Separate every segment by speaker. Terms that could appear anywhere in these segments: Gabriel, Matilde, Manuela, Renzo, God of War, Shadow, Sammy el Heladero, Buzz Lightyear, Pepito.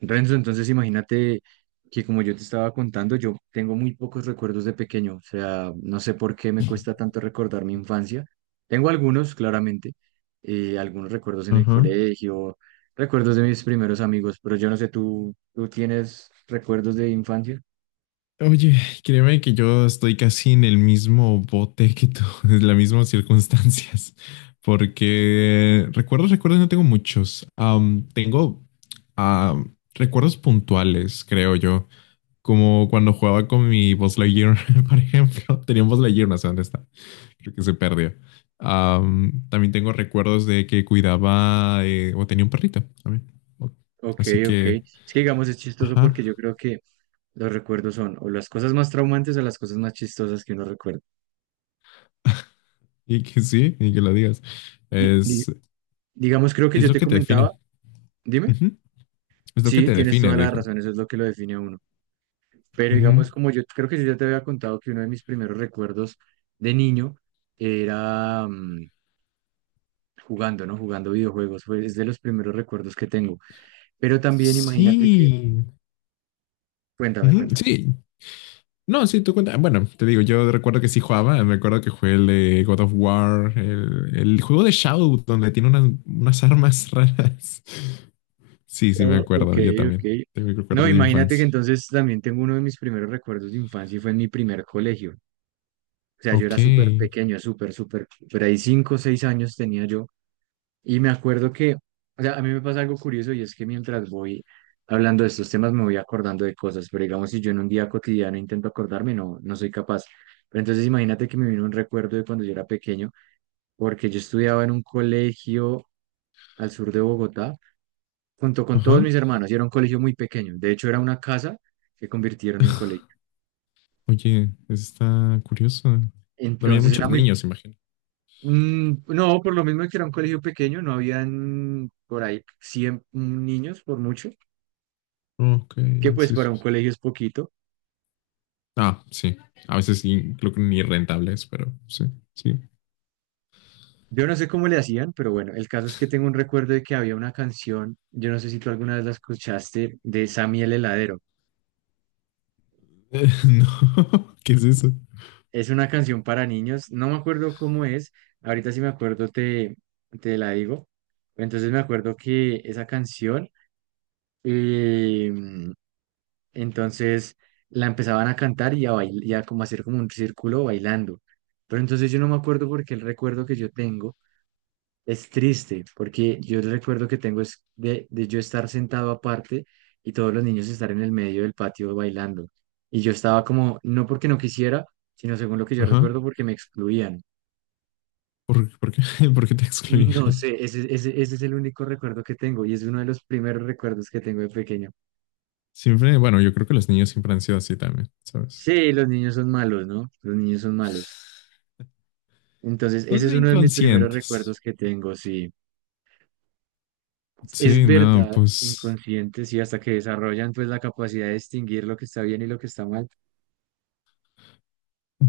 Speaker 1: Renzo, entonces imagínate que como yo te estaba contando, yo tengo muy pocos recuerdos de pequeño, o sea, no sé por qué me cuesta tanto recordar mi infancia. Tengo algunos, claramente, algunos recuerdos en el
Speaker 2: Ajá.
Speaker 1: colegio, recuerdos de mis primeros amigos, pero yo no sé, ¿tú tienes recuerdos de infancia?
Speaker 2: Oye, créeme que yo estoy casi en el mismo bote que tú, en las mismas circunstancias, porque recuerdos, recuerdos no tengo muchos. Tengo recuerdos puntuales, creo yo, como cuando jugaba con mi Buzz Lightyear, por ejemplo. Tenía un Buzz Lightyear, no sé dónde está, creo que se perdió. También tengo recuerdos de que cuidaba o tenía un perrito también. Ok.
Speaker 1: Ok,
Speaker 2: Así
Speaker 1: ok.
Speaker 2: que,
Speaker 1: Es que digamos, es chistoso porque
Speaker 2: ajá.
Speaker 1: yo creo que los recuerdos son o las cosas más traumantes o las cosas más chistosas que uno recuerda.
Speaker 2: Y que sí, y que lo digas.
Speaker 1: Di- di-
Speaker 2: Es,
Speaker 1: digamos, creo que
Speaker 2: es
Speaker 1: yo
Speaker 2: lo
Speaker 1: te
Speaker 2: que te
Speaker 1: comentaba,
Speaker 2: define.
Speaker 1: dime.
Speaker 2: Ujú. Es lo que
Speaker 1: Sí,
Speaker 2: te
Speaker 1: tienes
Speaker 2: define,
Speaker 1: toda la
Speaker 2: viejo.
Speaker 1: razón, eso es lo que lo define a uno. Pero
Speaker 2: Ujú.
Speaker 1: digamos, como yo creo que yo ya te había contado que uno de mis primeros recuerdos de niño era jugando, ¿no? Jugando videojuegos, fue, es de los primeros recuerdos que tengo. Pero también imagínate que,
Speaker 2: Sí.
Speaker 1: cuéntame,
Speaker 2: Ujú,
Speaker 1: cuéntame.
Speaker 2: sí. No, sí, tú cuenta. Bueno, te digo, yo recuerdo que sí jugaba. Me acuerdo que jugué el de God of War, el juego de Shadow, donde tiene unas armas raras. Sí, sí, me
Speaker 1: Oh, ok,
Speaker 2: acuerdo. Yo
Speaker 1: ok.
Speaker 2: también. Tengo
Speaker 1: No,
Speaker 2: recuerdos de
Speaker 1: imagínate que
Speaker 2: infancia.
Speaker 1: entonces también tengo uno de mis primeros recuerdos de infancia y fue en mi primer colegio. O sea, yo
Speaker 2: Ok.
Speaker 1: era súper pequeño, súper, súper, por ahí 5 o 6 años tenía yo. Y me acuerdo que, o sea, a mí me pasa algo curioso y es que mientras voy hablando de estos temas me voy acordando de cosas, pero digamos, si yo en un día cotidiano intento acordarme, no, no soy capaz. Pero entonces imagínate que me vino un recuerdo de cuando yo era pequeño, porque yo estudiaba en un colegio al sur de Bogotá, junto con todos
Speaker 2: Ajá.
Speaker 1: mis hermanos, y era un colegio muy pequeño. De hecho, era una casa que convirtieron en colegio.
Speaker 2: Oye, está curioso. Había
Speaker 1: Entonces era
Speaker 2: muchos
Speaker 1: muy...
Speaker 2: niños, imagino.
Speaker 1: mm, No, por lo mismo que era un colegio pequeño, no habían por ahí 100 niños por mucho
Speaker 2: Ok,
Speaker 1: que pues
Speaker 2: sí.
Speaker 1: para un colegio es poquito.
Speaker 2: Ah, sí. A veces sí, creo que ni rentables, pero sí, sí.
Speaker 1: Yo no sé cómo le hacían, pero bueno, el caso es que tengo un recuerdo de que había una canción, yo no sé si tú alguna vez la escuchaste, de Sammy el Heladero.
Speaker 2: No, ¿qué es eso?
Speaker 1: Es una canción para niños, no me acuerdo cómo es, ahorita si me acuerdo te la digo. Entonces me acuerdo que esa canción, eh, entonces la empezaban a cantar y a, bailar y a como hacer como un círculo bailando. Pero entonces yo no me acuerdo porque el recuerdo que yo tengo es triste, porque yo recuerdo que tengo es de yo estar sentado aparte y todos los niños estar en el medio del patio bailando. Y yo estaba como, no porque no quisiera, sino según lo que yo
Speaker 2: Ajá.
Speaker 1: recuerdo, porque me excluían.
Speaker 2: ¿Por qué, por qué te
Speaker 1: No
Speaker 2: excluían?
Speaker 1: sé, ese es el único recuerdo que tengo y es uno de los primeros recuerdos que tengo de pequeño.
Speaker 2: Siempre, bueno, yo creo que los niños siempre han sido así también, ¿sabes?
Speaker 1: Sí, los niños son malos, ¿no? Los niños son malos. Entonces, ese
Speaker 2: Son
Speaker 1: es uno de mis primeros
Speaker 2: inconscientes.
Speaker 1: recuerdos que tengo, sí. Es
Speaker 2: Sí, no,
Speaker 1: verdad,
Speaker 2: pues
Speaker 1: inconscientes y hasta que desarrollan pues la capacidad de distinguir lo que está bien y lo que está mal.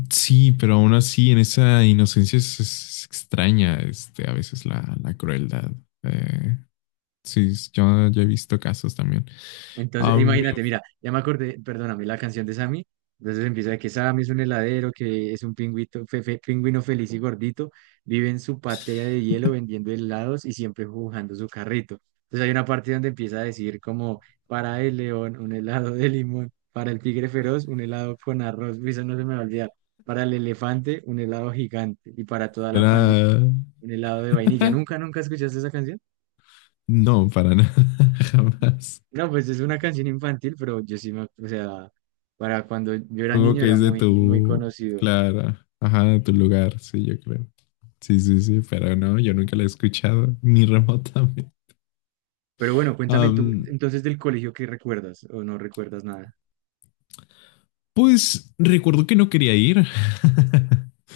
Speaker 2: sí, pero aún así en esa inocencia es extraña, este, a veces la crueldad. Eh, sí, yo he visto casos también. A
Speaker 1: Entonces,
Speaker 2: mí
Speaker 1: imagínate,
Speaker 2: me
Speaker 1: mira, ya me acordé, perdóname, la canción de Sammy. Entonces empieza de que Sammy es un heladero, que es un pingüito, pingüino feliz y gordito, vive en su patria de hielo vendiendo helados y siempre jugando su carrito. Entonces hay una parte donde empieza a decir como, para el león, un helado de limón, para el tigre feroz, un helado con arroz, uy, eso no se me va a olvidar, para el elefante, un helado gigante y para toda la pandilla,
Speaker 2: será.
Speaker 1: un helado de vainilla. ¿Nunca, nunca escuchaste esa canción?
Speaker 2: No, para nada, jamás.
Speaker 1: No, pues es una canción infantil, pero yo sí me, o sea, para cuando yo era
Speaker 2: Supongo
Speaker 1: niño
Speaker 2: que
Speaker 1: era
Speaker 2: es de
Speaker 1: muy, muy
Speaker 2: tu,
Speaker 1: conocido.
Speaker 2: claro, ajá, de tu lugar, sí, yo creo. Sí, sí, sí, pero no, yo nunca la he escuchado, ni remotamente.
Speaker 1: Pero bueno, cuéntame tú,
Speaker 2: Am,
Speaker 1: entonces del colegio, ¿qué recuerdas o no recuerdas nada?
Speaker 2: pues recuerdo que no quería ir.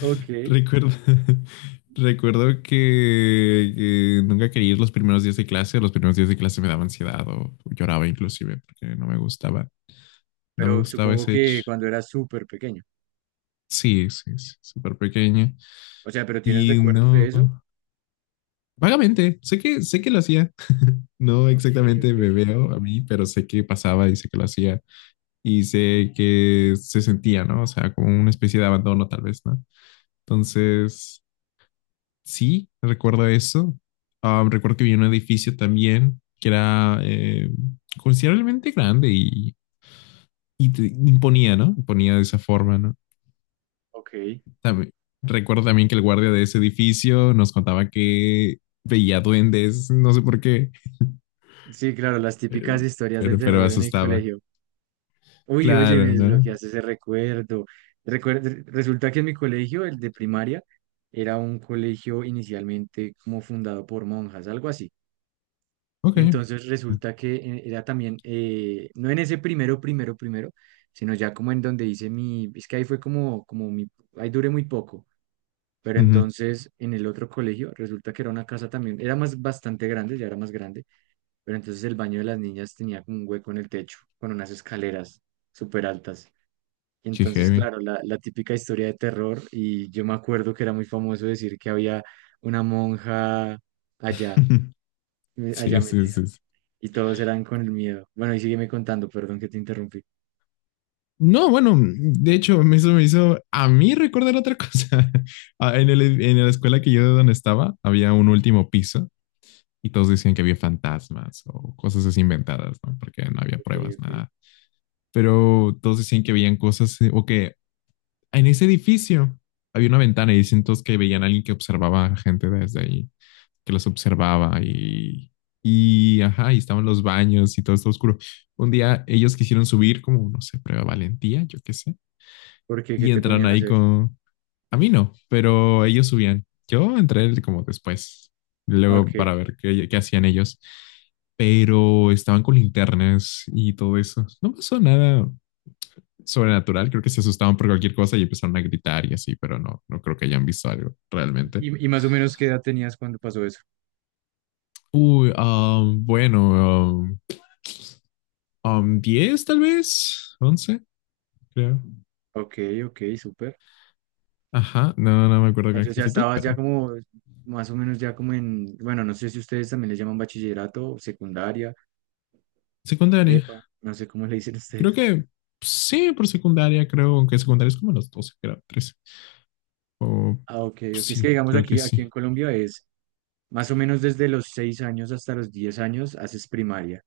Speaker 1: Ok.
Speaker 2: Recuerdo, recuerdo que nunca quería ir los primeros días de clase. Los primeros días de clase me daba ansiedad o lloraba inclusive porque no me gustaba, no me
Speaker 1: Pero
Speaker 2: gustaba
Speaker 1: supongo
Speaker 2: ese hecho.
Speaker 1: que cuando eras súper pequeño.
Speaker 2: Sí, sí, sí, súper pequeña.
Speaker 1: O sea, ¿pero tienes
Speaker 2: Y
Speaker 1: recuerdos de
Speaker 2: no.
Speaker 1: eso?
Speaker 2: Vagamente, sé que lo hacía. No
Speaker 1: Ok,
Speaker 2: exactamente
Speaker 1: ok,
Speaker 2: me veo a mí, pero sé que pasaba y sé que lo hacía. Y sé que se sentía, ¿no? O sea, como una especie de abandono tal vez, ¿no? Entonces, sí, recuerdo eso. Ah, recuerdo que vi un edificio también que era considerablemente grande y te imponía, ¿no? Imponía de esa forma, ¿no?
Speaker 1: ok.
Speaker 2: También- recuerdo también que el guardia de ese edificio nos contaba que veía duendes, no sé por qué.
Speaker 1: Sí, claro, las típicas
Speaker 2: Eh,
Speaker 1: historias de
Speaker 2: pero
Speaker 1: terror en el
Speaker 2: asustaba.
Speaker 1: colegio. Uy, oye, me
Speaker 2: Claro, ¿no?
Speaker 1: desbloqueaste ese recuerdo. Resulta que en mi colegio, el de primaria, era un colegio inicialmente como fundado por monjas, algo así.
Speaker 2: Ok.
Speaker 1: Entonces resulta que era también, no en ese primero, sino ya como en donde hice mi, es que ahí fue como mi, ahí duré muy poco, pero
Speaker 2: Ujú.
Speaker 1: entonces en el otro colegio resulta que era una casa también, era más bastante grande, ya era más grande, pero entonces el baño de las niñas tenía como un hueco en el techo, con unas escaleras súper altas. Y
Speaker 2: Qué
Speaker 1: entonces,
Speaker 2: heavy.
Speaker 1: claro, la típica historia de terror, y yo me acuerdo que era muy famoso decir que había una monja allá, allá
Speaker 2: Sí, sí,
Speaker 1: metida.
Speaker 2: sí. Sí.
Speaker 1: Y todos eran con el miedo. Bueno, y sígueme contando, perdón que te interrumpí.
Speaker 2: No, bueno, de hecho, eso me hizo a mí recordar otra cosa. Ah, en la escuela que yo de donde estaba, había un último piso y todos decían que había fantasmas o cosas así inventadas, ¿no? Porque no había
Speaker 1: Ok,
Speaker 2: pruebas,
Speaker 1: ok.
Speaker 2: nada. Pero todos decían que habían cosas o que en ese edificio había una ventana y dicen todos que veían a alguien que observaba a gente desde ahí, que los observaba y, ajá, y estaban los baños y todo está oscuro. Un día ellos quisieron subir como, no sé, prueba valentía, yo qué sé,
Speaker 1: ¿Por qué? ¿Qué
Speaker 2: y
Speaker 1: te
Speaker 2: entraron
Speaker 1: ponían a
Speaker 2: ahí
Speaker 1: hacer?
Speaker 2: con. A mí no, pero ellos subían. Yo entré como después,
Speaker 1: Ok.
Speaker 2: luego para ver qué hacían ellos, pero estaban con linternas y todo eso. No pasó nada sobrenatural, creo que se asustaban por cualquier cosa y empezaron a gritar y así, pero no, no creo que hayan visto algo realmente.
Speaker 1: Y más o menos qué edad tenías cuando pasó eso.
Speaker 2: Uy, bueno, 10 tal vez, 11 creo.
Speaker 1: Ok, ok, súper.
Speaker 2: Ajá, no, no me acuerdo con
Speaker 1: Entonces ya
Speaker 2: exactitud,
Speaker 1: estabas ya
Speaker 2: pero
Speaker 1: como, más o menos ya como en, bueno, no sé si ustedes también le llaman bachillerato, secundaria,
Speaker 2: secundaria.
Speaker 1: prepa, no sé cómo le dicen
Speaker 2: Creo
Speaker 1: ustedes.
Speaker 2: que sí, por secundaria, creo, aunque secundaria es como los 12 creo, 13 o
Speaker 1: Ah, ok, ok. Es que
Speaker 2: sí,
Speaker 1: digamos
Speaker 2: creo que
Speaker 1: aquí
Speaker 2: sí.
Speaker 1: en Colombia es más o menos desde los 6 años hasta los 10 años haces primaria.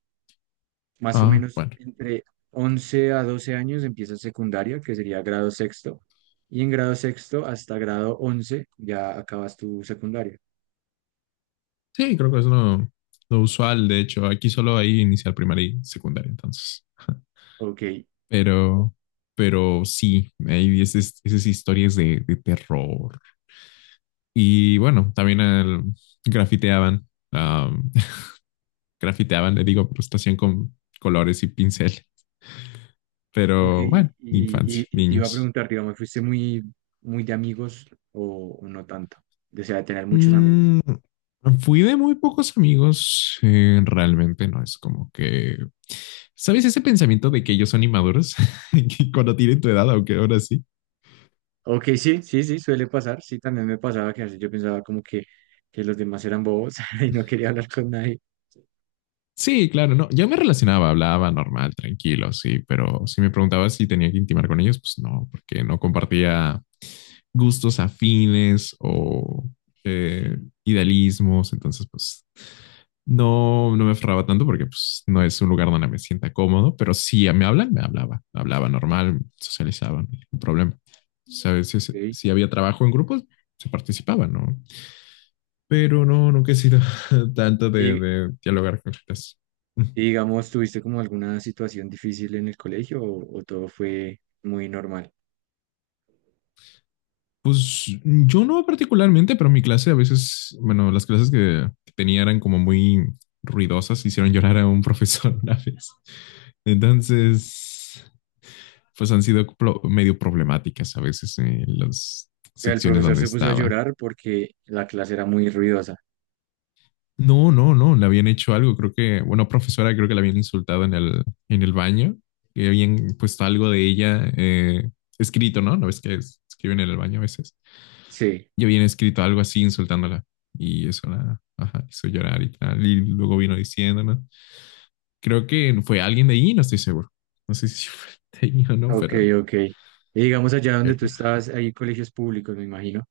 Speaker 1: Más o
Speaker 2: Ah,
Speaker 1: menos
Speaker 2: bueno.
Speaker 1: entre 11 a 12 años empieza secundaria, que sería grado sexto, y en grado sexto hasta grado 11 ya acabas tu secundaria.
Speaker 2: Sí, creo que es lo usual, de hecho. Aquí solo hay inicial primaria y secundaria, entonces.
Speaker 1: Ok,
Speaker 2: Pero, pero sí, hay esas historias de terror. Y bueno, también grafiteaban. Ah, grafiteaban, le digo, pues lo hacían con colores y pincel.
Speaker 1: ok,
Speaker 2: Pero
Speaker 1: y,
Speaker 2: bueno, infancia,
Speaker 1: y- y te iba a
Speaker 2: niños.
Speaker 1: preguntar, digamos, ¿fuiste muy de amigos o no tanto? O sea, de tener muchos amigos.
Speaker 2: Mm, fui de muy pocos amigos, realmente no es como que, ¿sabes ese pensamiento de que ellos son inmaduros? Que cuando tienen tu edad, aunque ahora sí.
Speaker 1: Ok, sí, sí, sí, suele pasar, sí, también me pasaba que a veces yo pensaba como que los demás eran bobos y no quería hablar con nadie.
Speaker 2: Sí, claro, no, yo me relacionaba, hablaba normal, tranquilo, sí, pero si me preguntaba si tenía que intimar con ellos, pues no, porque no compartía gustos afines o eh, idealismos, entonces pues no, no me aferraba tanto porque pues no es un lugar donde me sienta cómodo, pero si me hablan, me hablaba, hablaba normal, socializaba, no hay ningún problema. O sea, a veces
Speaker 1: Ok,
Speaker 2: si había trabajo en grupos, se participaba, ¿no? Pero no, nunca he sido tanto de,
Speaker 1: y,
Speaker 2: de dialogar con gente.
Speaker 1: Y digamos, ¿tuviste como alguna situación difícil en el colegio o todo fue muy normal?
Speaker 2: Pues yo no particularmente, pero mi clase a veces, bueno, las clases que tenía eran como muy ruidosas, hicieron llorar a un profesor una vez. Entonces, pues han sido medio problemáticas a veces en las
Speaker 1: O sea, el
Speaker 2: secciones
Speaker 1: profesor
Speaker 2: donde
Speaker 1: se puso a
Speaker 2: estaba.
Speaker 1: llorar porque la clase era muy ruidosa.
Speaker 2: No, no, no, le habían hecho algo, creo que, bueno, profesora, creo que la habían insultado en el baño, que habían puesto algo de ella escrito, ¿no? No ves que escriben en el baño a veces.
Speaker 1: Sí,
Speaker 2: Yo había escrito algo así insultándola y eso la, ajá, hizo llorar y tal. Y luego vino diciendo, ¿no? Creo que fue alguien de ahí, no estoy seguro. No sé si fue de ahí o no,
Speaker 1: ok, ok. Y digamos, allá donde
Speaker 2: pero...
Speaker 1: tú estabas, hay colegios públicos, me imagino,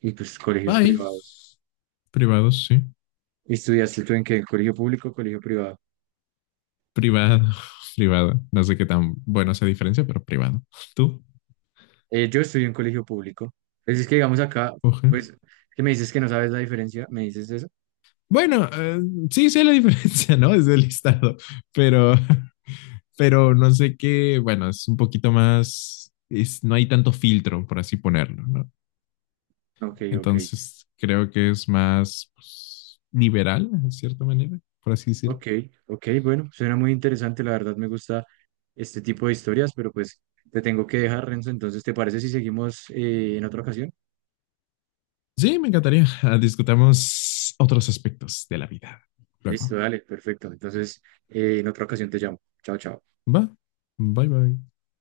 Speaker 1: y pues colegios
Speaker 2: Ay,
Speaker 1: privados.
Speaker 2: privado, sí.
Speaker 1: ¿Y estudiaste tú en qué? ¿Colegio público o colegio privado?
Speaker 2: Privado, privado. No sé qué tan bueno esa diferencia, pero privado. Tú,
Speaker 1: Yo estudié en colegio público. Pues es que digamos acá,
Speaker 2: oje.
Speaker 1: pues, ¿qué me dices que no sabes la diferencia? ¿Me dices eso?
Speaker 2: Bueno, sí sé la diferencia, ¿no? Es del listado, pero, pero no sé qué. Bueno, es un poquito más. No hay tanto filtro, por así ponerlo, ¿no?
Speaker 1: Ok, ok.
Speaker 2: Entonces, creo que es más pues, liberal, en cierta manera, por así decirlo.
Speaker 1: Ok, ok, bueno, suena muy interesante, la verdad me gusta este tipo de historias, pero pues te tengo que dejar, Renzo, entonces, ¿te parece si seguimos en otra ocasión?
Speaker 2: Sí, me encantaría. Ah, discutamos otros aspectos de la vida. Luego.
Speaker 1: Listo, dale, perfecto. Entonces, en otra ocasión te llamo. Chao, chao.
Speaker 2: Va. Bye bye.